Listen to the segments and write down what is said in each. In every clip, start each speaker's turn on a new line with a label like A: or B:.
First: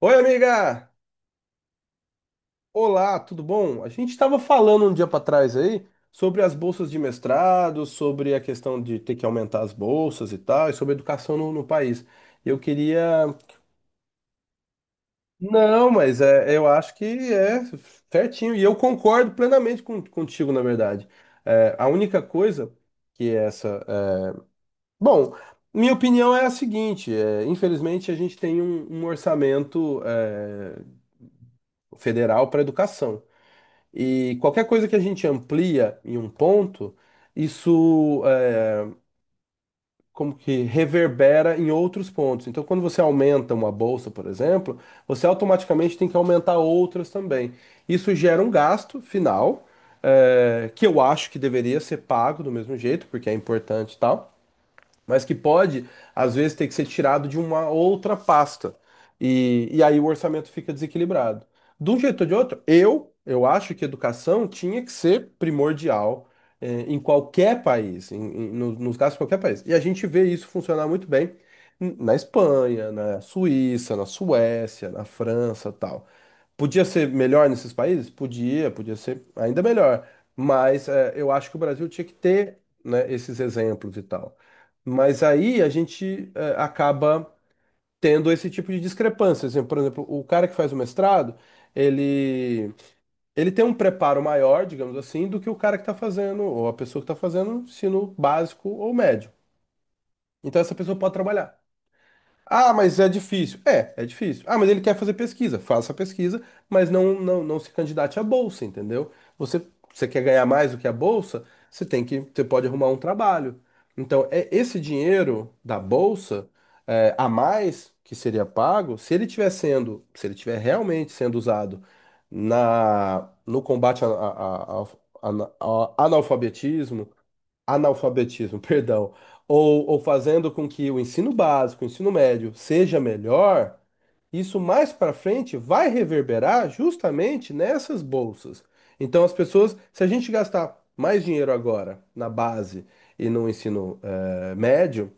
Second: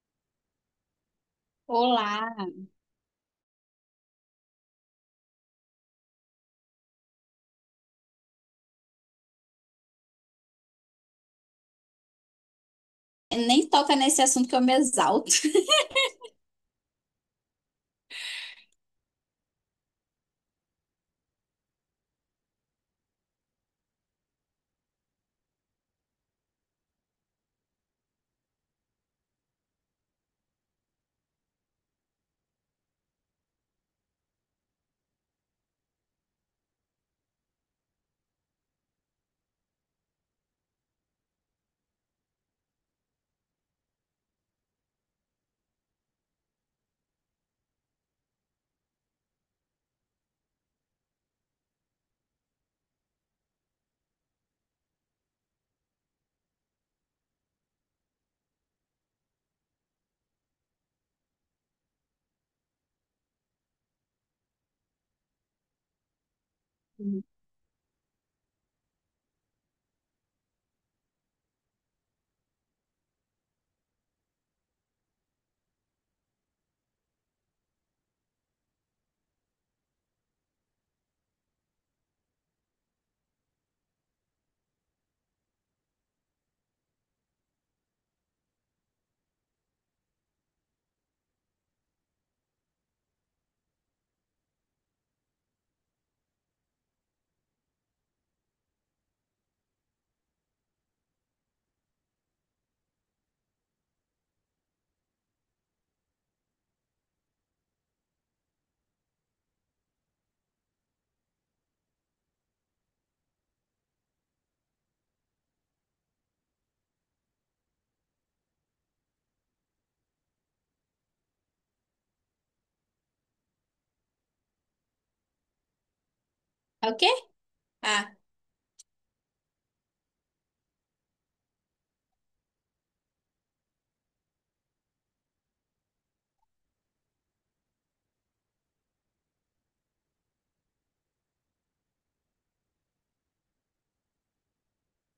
A: Oi, amiga!
B: Olá,
A: Olá, tudo bom? A gente estava falando um dia para trás aí sobre as bolsas de mestrado, sobre a questão de ter que aumentar as bolsas e tal, e sobre educação no país. Eu queria.
B: nem toca nesse assunto que eu me exalto.
A: Não, mas é, eu acho que é certinho, e eu concordo plenamente contigo, na verdade. É, a única coisa que é essa. Bom, minha opinião é a seguinte: infelizmente, a gente tem um orçamento federal para educação. E qualquer coisa que a gente amplia em um ponto, isso é, como que reverbera em outros pontos. Então, quando você aumenta uma bolsa, por exemplo, você automaticamente tem que aumentar outras também. Isso gera um gasto final, que eu acho que deveria ser pago do mesmo jeito, porque é importante e tal, mas que pode, às vezes, ter que ser tirado de uma outra pasta. E aí o orçamento fica desequilibrado. De um jeito ou de outro, eu acho que educação tinha que ser primordial, em qualquer país, nos casos de qualquer país. E a gente vê isso funcionar muito bem na Espanha, na Suíça, na Suécia, na França, tal. Podia ser melhor nesses países? Podia, podia ser ainda melhor. Mas é, eu acho que o Brasil tinha que ter, né, esses exemplos e tal. Mas aí a gente acaba tendo esse tipo de discrepância. Assim, por exemplo, o cara que faz o mestrado, ele, ele tem um preparo maior, digamos assim, do que o cara que está fazendo, ou a pessoa que está fazendo ensino básico ou médio. Então essa pessoa pode trabalhar. Ah, mas é difícil. É, é difícil. Ah, mas ele quer fazer pesquisa. Faça a pesquisa, mas não se candidate à bolsa, entendeu? Você, você quer ganhar mais do que a bolsa, você pode arrumar um trabalho. Então, é esse dinheiro da bolsa a mais que seria pago, se ele tiver realmente sendo usado no combate ao
B: É o
A: analfabetismo.
B: quê? Ah,
A: Analfabetismo, perdão, ou fazendo com que o ensino básico, o ensino médio seja melhor, isso mais para frente vai reverberar justamente nessas bolsas. Então, as pessoas, se a gente gastar mais dinheiro agora na base e no ensino médio,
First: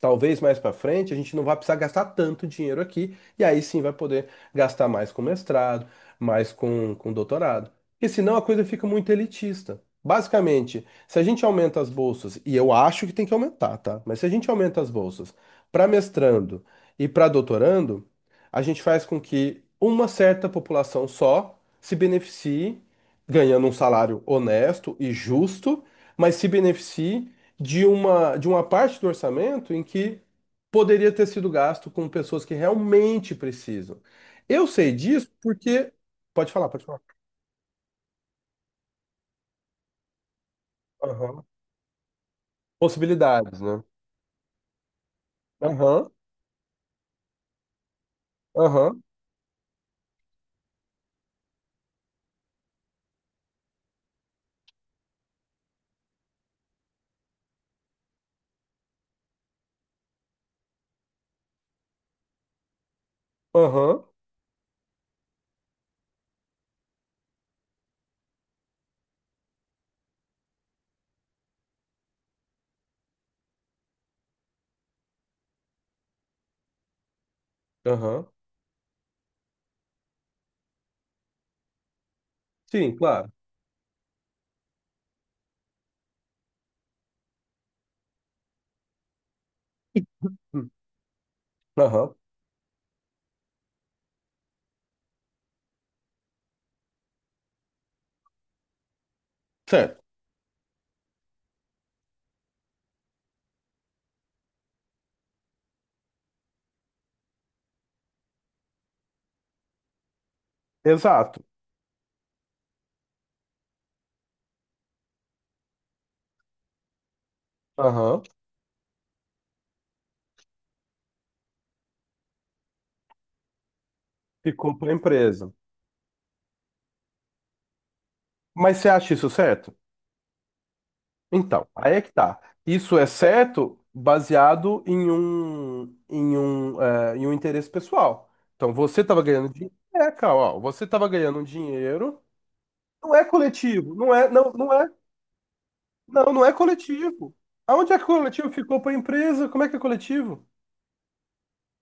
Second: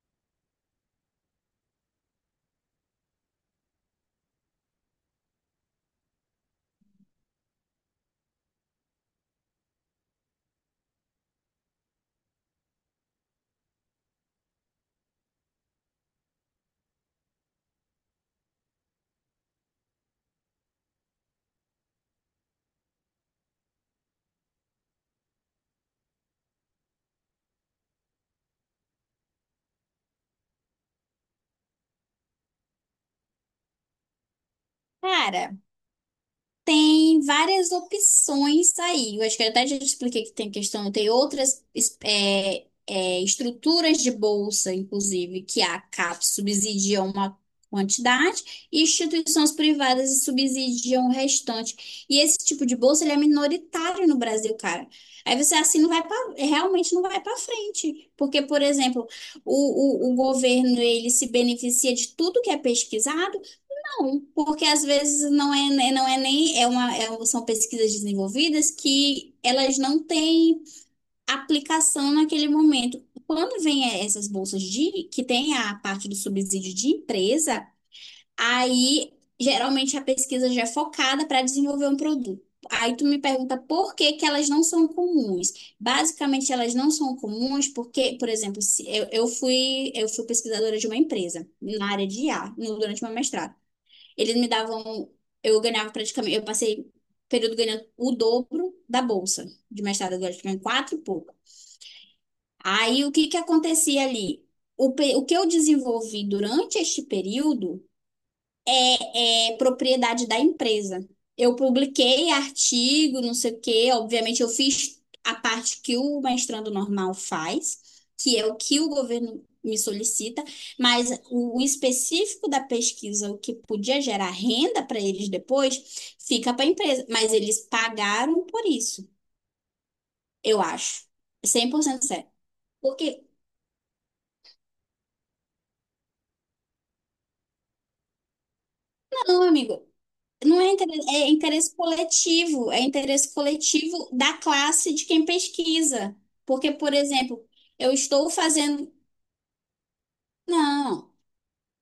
A: talvez mais para frente a gente não vai precisar gastar tanto dinheiro aqui, e aí sim vai poder gastar mais com mestrado, mais com doutorado. Porque senão a coisa fica muito elitista. Basicamente, se a gente aumenta as bolsas, e eu acho que tem que aumentar, tá? Mas se a gente aumenta as bolsas para mestrando e para doutorando, a gente faz com que uma certa população só se beneficie, ganhando um salário honesto e justo, mas se beneficie de uma parte do orçamento em que poderia ter sido gasto com pessoas que realmente precisam. Eu sei disso
B: cara.
A: porque. Pode falar, pode falar.
B: Tem várias opções, tá aí. Eu acho que eu até já te expliquei que tem questão, tem
A: Aham.
B: outras
A: Possibilidades, né?
B: estruturas de bolsa, inclusive, que a
A: Aham,
B: CAPES subsidia uma quantidade e
A: aham,
B: instituições privadas subsidiam o restante. E esse tipo de bolsa, ele é minoritário no Brasil, cara. Aí você assim não vai para, realmente não vai para frente, porque, por exemplo, o governo, ele se beneficia de tudo que é pesquisado
A: aham,
B: não, porque às vezes não é, né, não é nem é uma, são pesquisas desenvolvidas que elas não têm aplicação naquele momento. Quando vem essas bolsas de que tem a parte do subsídio de empresa,
A: aham.
B: aí geralmente a pesquisa já é focada para desenvolver um produto.
A: Sim,
B: Aí tu me
A: claro.
B: pergunta por que que elas não são comuns. Basicamente elas não são comuns porque, por exemplo, se eu fui
A: Hum.
B: pesquisadora de uma empresa na área
A: Aham.
B: de IA durante uma mestrado. Eles me davam, eu ganhava praticamente, eu passei período ganhando o dobro da bolsa de
A: Certo.
B: mestrado, agora ganhando quatro e pouco. Aí o que que acontecia ali? O que eu desenvolvi durante este período é propriedade da empresa.
A: Exato.
B: Eu publiquei artigo, não sei o quê, obviamente eu fiz a parte que o mestrando normal faz,
A: Aham.
B: que é o que o governo me solicita, mas o específico da pesquisa, o que podia gerar
A: Ficou
B: renda
A: para a
B: para eles
A: empresa.
B: depois, fica para a empresa. Mas eles pagaram por
A: Mas você
B: isso,
A: acha isso certo?
B: eu acho.
A: Então,
B: cem por
A: aí é
B: cento
A: que
B: certo.
A: tá. Isso é
B: Porque,
A: certo baseado em um, em um interesse pessoal. Então, você estava
B: não,
A: ganhando dinheiro.
B: amigo,
A: É, cara, ó,
B: não é
A: você estava
B: interesse,
A: ganhando um dinheiro.
B: é
A: Não é
B: interesse
A: coletivo,
B: coletivo da classe de quem pesquisa.
A: não é
B: Porque, por
A: coletivo.
B: exemplo, eu
A: Aonde é que
B: estou
A: coletivo? Ficou
B: fazendo.
A: para a empresa? Como é que é coletivo?
B: Não,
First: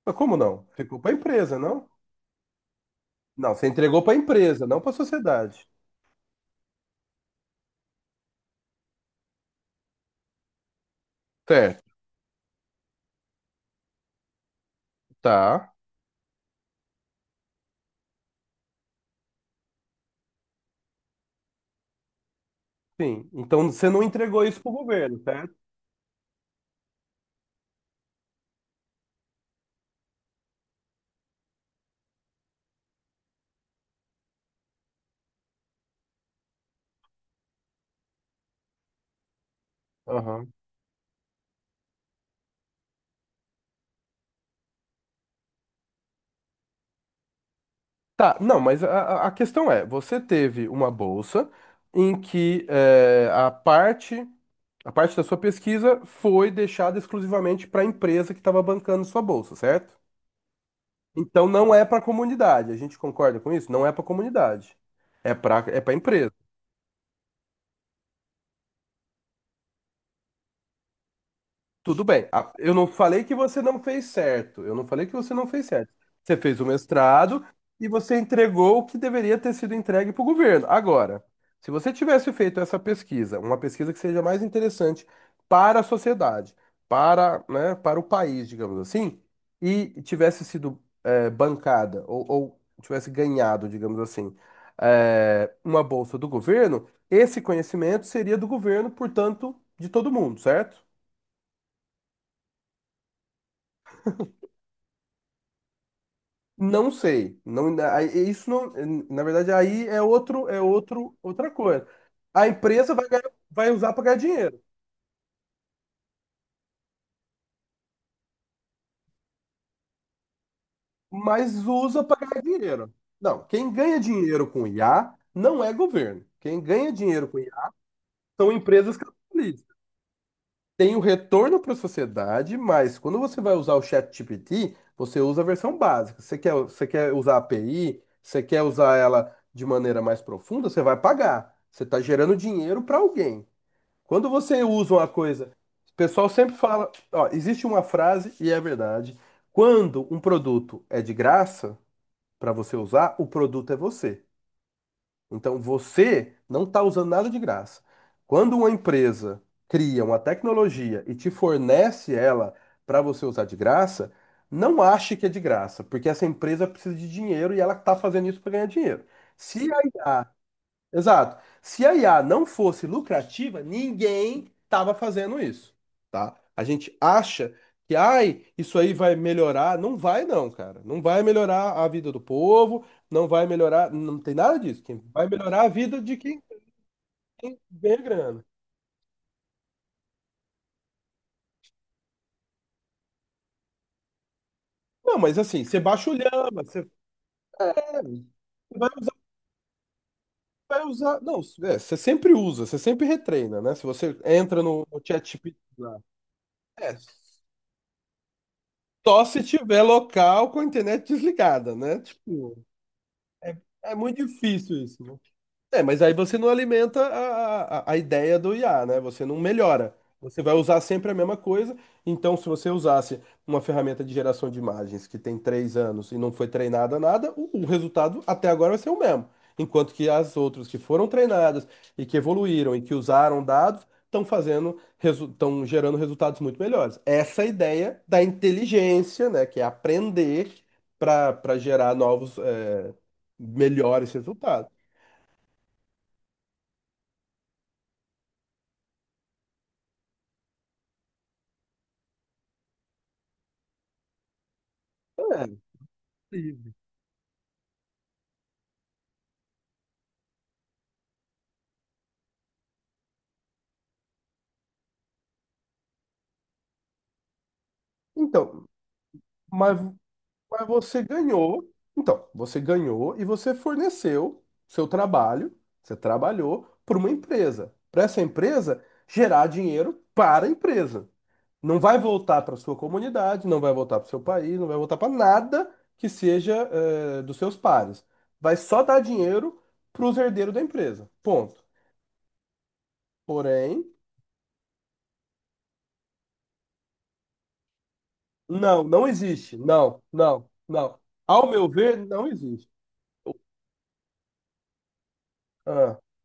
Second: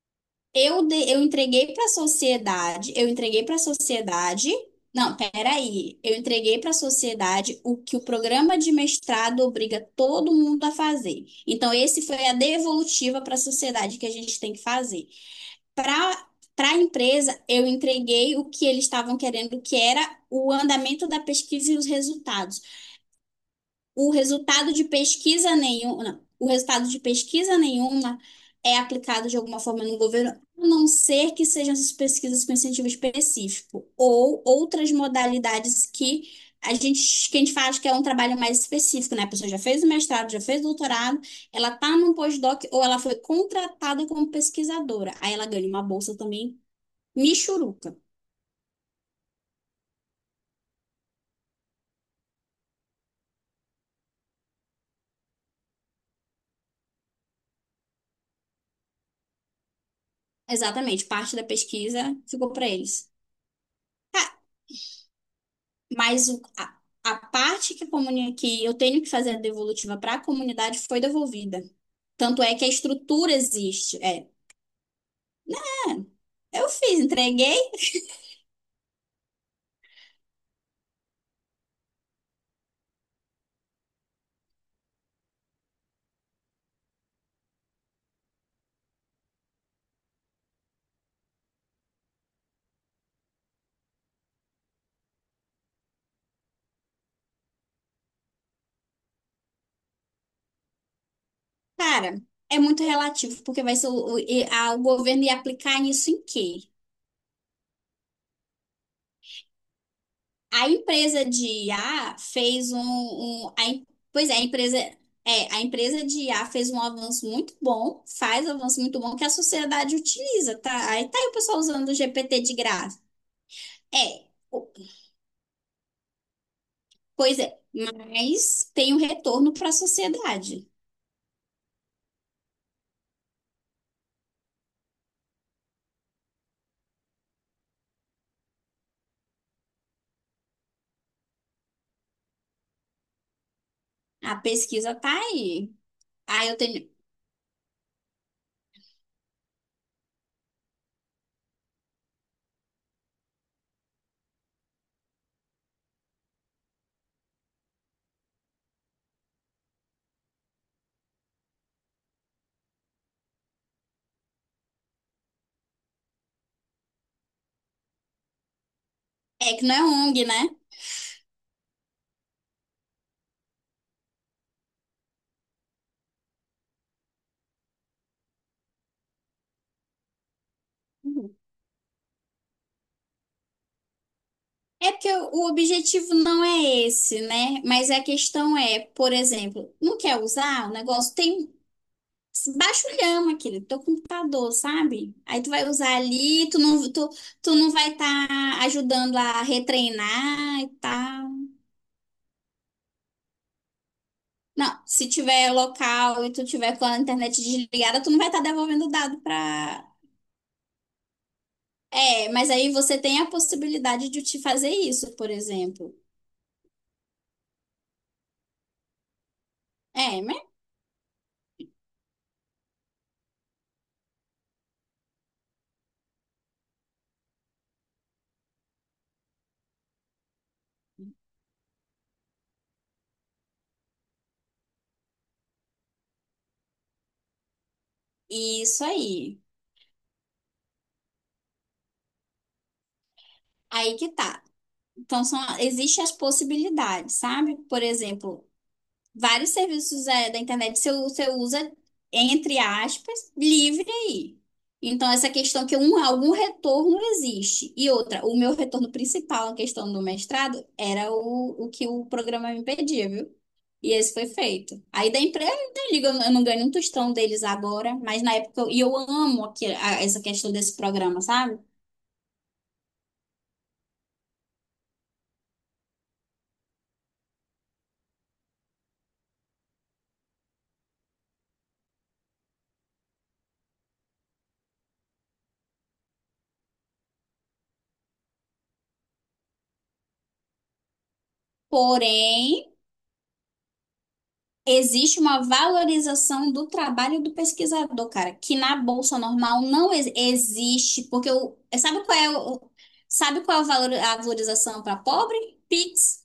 A: Mas como não? Ficou para a
B: eu
A: empresa,
B: entreguei para
A: não?
B: a sociedade, eu entreguei
A: Não,
B: para a
A: você entregou para a
B: sociedade.
A: empresa, não para a
B: Não,
A: sociedade.
B: peraí, eu entreguei para a sociedade o que o programa de mestrado obriga todo mundo a fazer. Então,
A: Certo,
B: esse foi a devolutiva para a sociedade que a gente tem que fazer.
A: tá.
B: Para a empresa, eu entreguei o que eles estavam querendo, que era o andamento da pesquisa e os resultados.
A: Sim. Então você não
B: O
A: entregou isso para
B: resultado
A: o
B: de
A: governo, certo?
B: pesquisa nenhum, não, o resultado de pesquisa nenhuma é aplicado de alguma forma no governo, a não ser que sejam essas pesquisas com incentivo específico ou outras modalidades que a gente faz, que é um trabalho mais específico, né? A pessoa já fez o mestrado, já
A: Aham.
B: fez o doutorado, ela está num postdoc ou ela foi contratada como pesquisadora. Aí ela ganha uma bolsa também Michuruca,
A: Tá, não, mas a questão é, você teve uma bolsa em que a parte da sua pesquisa foi deixada exclusivamente para a empresa que estava bancando sua bolsa, certo?
B: exatamente. Parte da
A: Então não é para a
B: pesquisa ficou para
A: comunidade, a gente
B: eles.
A: concorda com isso? Não é para a comunidade, é para...
B: Mas o- a, a parte que, que eu tenho que fazer a devolutiva para a comunidade, foi devolvida.
A: Tudo bem.
B: Tanto é que a
A: Eu não falei
B: estrutura
A: que você não
B: existe.
A: fez
B: É,
A: certo. Eu não falei que você não fez certo. Você fez o
B: eu fiz,
A: mestrado
B: entreguei,
A: e você entregou o que deveria ter sido entregue para o governo. Agora, se você tivesse feito essa pesquisa, uma pesquisa que seja mais interessante para a sociedade, para, né, para o país, digamos assim, e tivesse sido bancada ou tivesse ganhado, digamos assim, uma bolsa do governo, esse conhecimento seria do governo, portanto, de todo mundo, certo?
B: cara. É muito relativo, porque vai ser o governo ia aplicar nisso em quê?
A: Não sei, não, na verdade aí é outro,
B: A empresa de
A: outra
B: I
A: coisa.
B: A
A: A
B: fez
A: empresa vai ganhar- vai usar para ganhar
B: pois é, a
A: dinheiro,
B: empresa a empresa de I A fez um avanço muito bom, faz um avanço muito bom que a sociedade utiliza, tá? Aí tá aí o pessoal
A: mas
B: usando o
A: usa para
B: GPT
A: ganhar
B: de
A: dinheiro.
B: graça.
A: Não, quem ganha
B: É,
A: dinheiro com
B: o-
A: IA não é governo. Quem ganha dinheiro com
B: Pois é,
A: IA são
B: mas tem
A: empresas
B: um retorno para a
A: capitalistas.
B: sociedade.
A: Tem o retorno para a sociedade, mas quando você vai usar o ChatGPT, você usa a versão básica. Você quer usar a API, você quer usar ela de maneira mais profunda, você vai pagar. Você está gerando dinheiro para alguém. Quando
B: A
A: você usa
B: pesquisa
A: uma
B: tá
A: coisa,
B: aí.
A: o pessoal
B: Aí
A: sempre
B: eu tenho,
A: fala, ó, existe uma frase e é verdade. Quando um produto é de graça para você usar, o produto é você. Então você não está usando nada de graça. Quando uma empresa cria uma tecnologia e te fornece ela para você usar de graça, não ache que é de graça, porque essa empresa precisa de dinheiro e ela está fazendo isso para ganhar dinheiro.
B: é que
A: Se
B: não
A: a
B: é ONG, né?
A: Exato. Se a IA não fosse lucrativa, ninguém estava fazendo isso, tá? A gente acha que, ai, isso aí vai melhorar. Não vai, não, cara. Não vai
B: Uhum.
A: melhorar a vida do povo, não vai melhorar. Não tem nada disso.
B: É
A: Quem
B: porque
A: vai
B: o
A: melhorar a vida
B: objetivo
A: de quem
B: não é esse,
A: quem
B: né? Mas
A: ganha
B: a
A: grana.
B: questão é, por exemplo, não quer usar o negócio? Tem Baixulhão aquele teu computador, sabe?
A: Não, mas
B: Aí tu
A: assim,
B: vai
A: você
B: usar
A: baixa o
B: ali, tu
A: lhama, você.
B: não, tu, tu não vai
A: É, você
B: estar
A: vai usar,
B: ajudando a retreinar e
A: vai usar.
B: tal.
A: Não, é, você sempre usa, você sempre retreina, né? Se você entra
B: Não,
A: no
B: se tiver
A: ChatGPT lá.
B: local e tu tiver com
A: É.
B: a internet desligada, tu não vai estar devolvendo dado
A: Só se tiver
B: pra.
A: local com a internet desligada, né?
B: É, mas
A: Tipo,
B: aí você tem a
A: é, é
B: possibilidade de
A: muito
B: te fazer
A: difícil isso,
B: isso,
A: né?
B: por
A: É,
B: exemplo.
A: mas aí você não alimenta a ideia do IA, né? Você não melhora.
B: É, né?
A: Você vai usar sempre a mesma coisa. Então, se você usasse uma ferramenta de geração de imagens que tem 3 anos e não foi treinada a nada, o resultado até agora vai ser o mesmo. Enquanto que as outras que foram treinadas e que evoluíram e que usaram dados estão fazendo, estão gerando resultados muito melhores. Essa é a ideia da
B: Isso
A: inteligência,
B: aí.
A: né? Que é aprender para gerar novos,
B: Aí que
A: melhores
B: tá.
A: resultados.
B: Então, existem as possibilidades, sabe? Por exemplo, vários serviços da internet, você usa, entre aspas, livre aí. Então, essa questão que algum
A: É.
B: retorno existe. E outra, o meu retorno principal na questão do mestrado era o que o programa me pedia, viu? E esse foi feito. Aí da empresa, eu não ligo, eu não ganho um tostão deles agora, mas na época,
A: Então,
B: e eu amo aqui,
A: mas,
B: essa questão
A: mas
B: desse
A: você
B: programa, sabe?
A: ganhou. Então, você ganhou e você forneceu seu trabalho, você trabalhou para uma empresa. Para essa empresa gerar dinheiro para a empresa. Não vai voltar para sua comunidade, não vai voltar para o seu país, não vai voltar para nada que seja dos seus pares. Vai só dar dinheiro para os herdeiros da empresa. Ponto.
B: Porém,
A: Porém,
B: existe uma valorização do trabalho do pesquisador, cara, que na
A: não, não
B: bolsa
A: existe.
B: normal não
A: Não.
B: existe, porque
A: Ao meu ver, não existe.
B: sabe qual é a valorização para pobre?
A: Ah.
B: Pix.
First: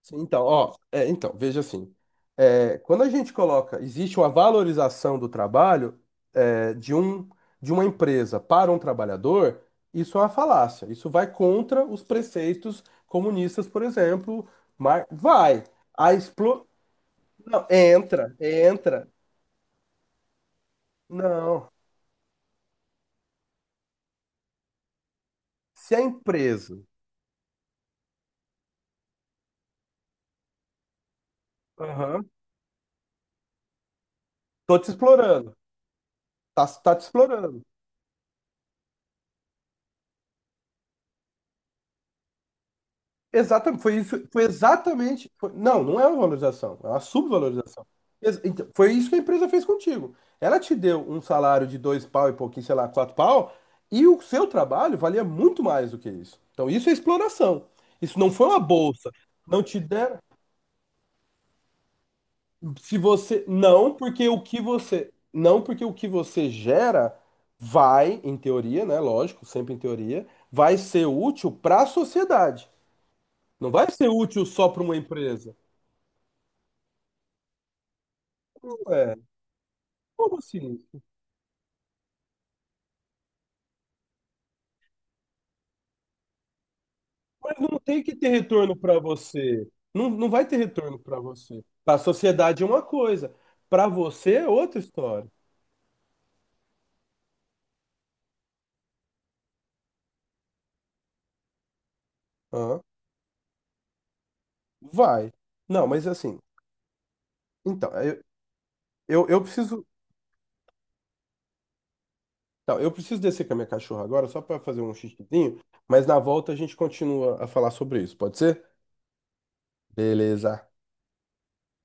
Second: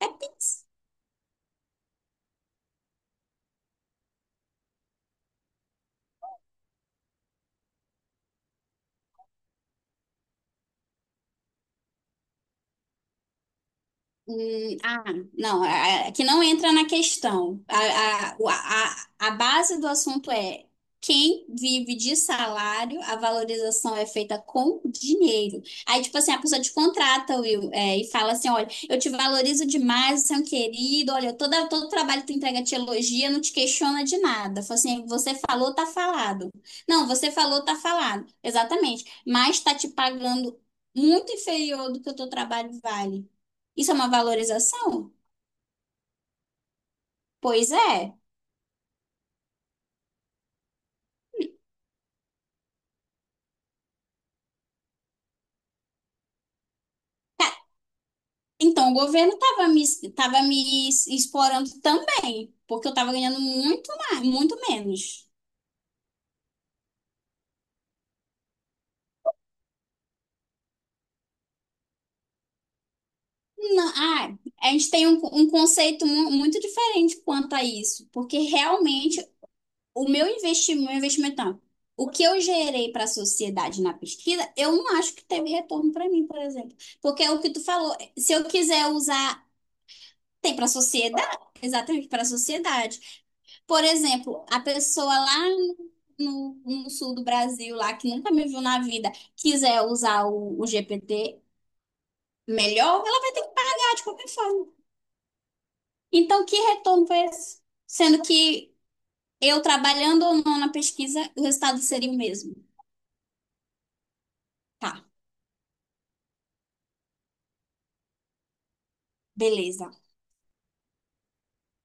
B: É
A: Sim, então,
B: Pix.
A: ó, é, então, veja assim, é, quando a gente coloca, existe uma valorização do trabalho é, de um, de uma empresa para um trabalhador, isso é uma falácia, isso vai contra os preceitos comunistas, por exemplo,
B: Hum, ah,
A: mas
B: não,
A: vai, a
B: que não
A: explo...
B: entra na questão.
A: Não, entra, entra,
B: A base do assunto é quem
A: não,
B: vive de salário, a valorização é feita com dinheiro.
A: se a
B: Aí, tipo assim, a pessoa te
A: empresa,
B: contrata, Will, e fala assim: olha, eu te valorizo demais, você é um querido. Olha, todo trabalho que
A: aham,
B: tu entrega te elogia, não te questiona de nada.
A: tô
B: Fala
A: te
B: assim, você
A: explorando,
B: falou, tá falado.
A: tá, tá te
B: Não, você
A: explorando.
B: falou, tá falado. Exatamente. Mas tá te pagando muito inferior do que o teu trabalho vale.
A: Exatamente,
B: Isso é
A: foi
B: uma
A: isso, foi
B: valorização?
A: exatamente. Não, não é uma valorização, é uma
B: Pois
A: subvalorização.
B: é.
A: Então, foi isso que a empresa fez contigo. Ela te deu um salário de dois pau e pouquinho, sei lá, quatro pau, e o seu trabalho valia muito mais do que isso. Então, isso é exploração. Isso não foi uma
B: Então, o
A: bolsa.
B: governo
A: Não te deram.
B: tava me explorando também, porque eu
A: Se
B: estava ganhando
A: você. Não, porque o
B: muito
A: que você.
B: menos.
A: Não, porque o que você gera vai, em teoria, né? Lógico, sempre em teoria, vai ser útil para a sociedade. Não
B: Não,
A: vai ser útil só
B: a
A: para
B: gente
A: uma
B: tem um
A: empresa.
B: conceito muito diferente quanto a isso, porque
A: Ué,
B: realmente o meu
A: como assim?
B: investimento, não, o que eu gerei para a sociedade na pesquisa, eu não acho que teve retorno para mim, por exemplo. Porque é o que
A: Mas
B: tu
A: não
B: falou,
A: tem que ter
B: se eu
A: retorno
B: quiser
A: para
B: usar,
A: você. Não, não vai ter
B: tem para a
A: retorno para
B: sociedade,
A: você. Para a
B: exatamente para a
A: sociedade é uma
B: sociedade.
A: coisa,
B: Por
A: para você
B: exemplo,
A: é
B: a
A: outra
B: pessoa
A: história.
B: lá no sul do Brasil, lá que nunca me viu na vida, quiser usar o GPT
A: Hã?
B: melhor, ela vai ter que pagar de qualquer forma.
A: Vai. Não, mas assim,
B: Então, que retorno foi esse?
A: então,
B: Sendo que
A: eu
B: eu
A: preciso,
B: trabalhando ou não na pesquisa, o resultado seria o mesmo.
A: tá, eu preciso descer com a minha cachorra agora só para fazer
B: Tá,
A: um xixizinho, mas na volta a gente continua a falar sobre isso, pode ser?
B: beleza.
A: Beleza.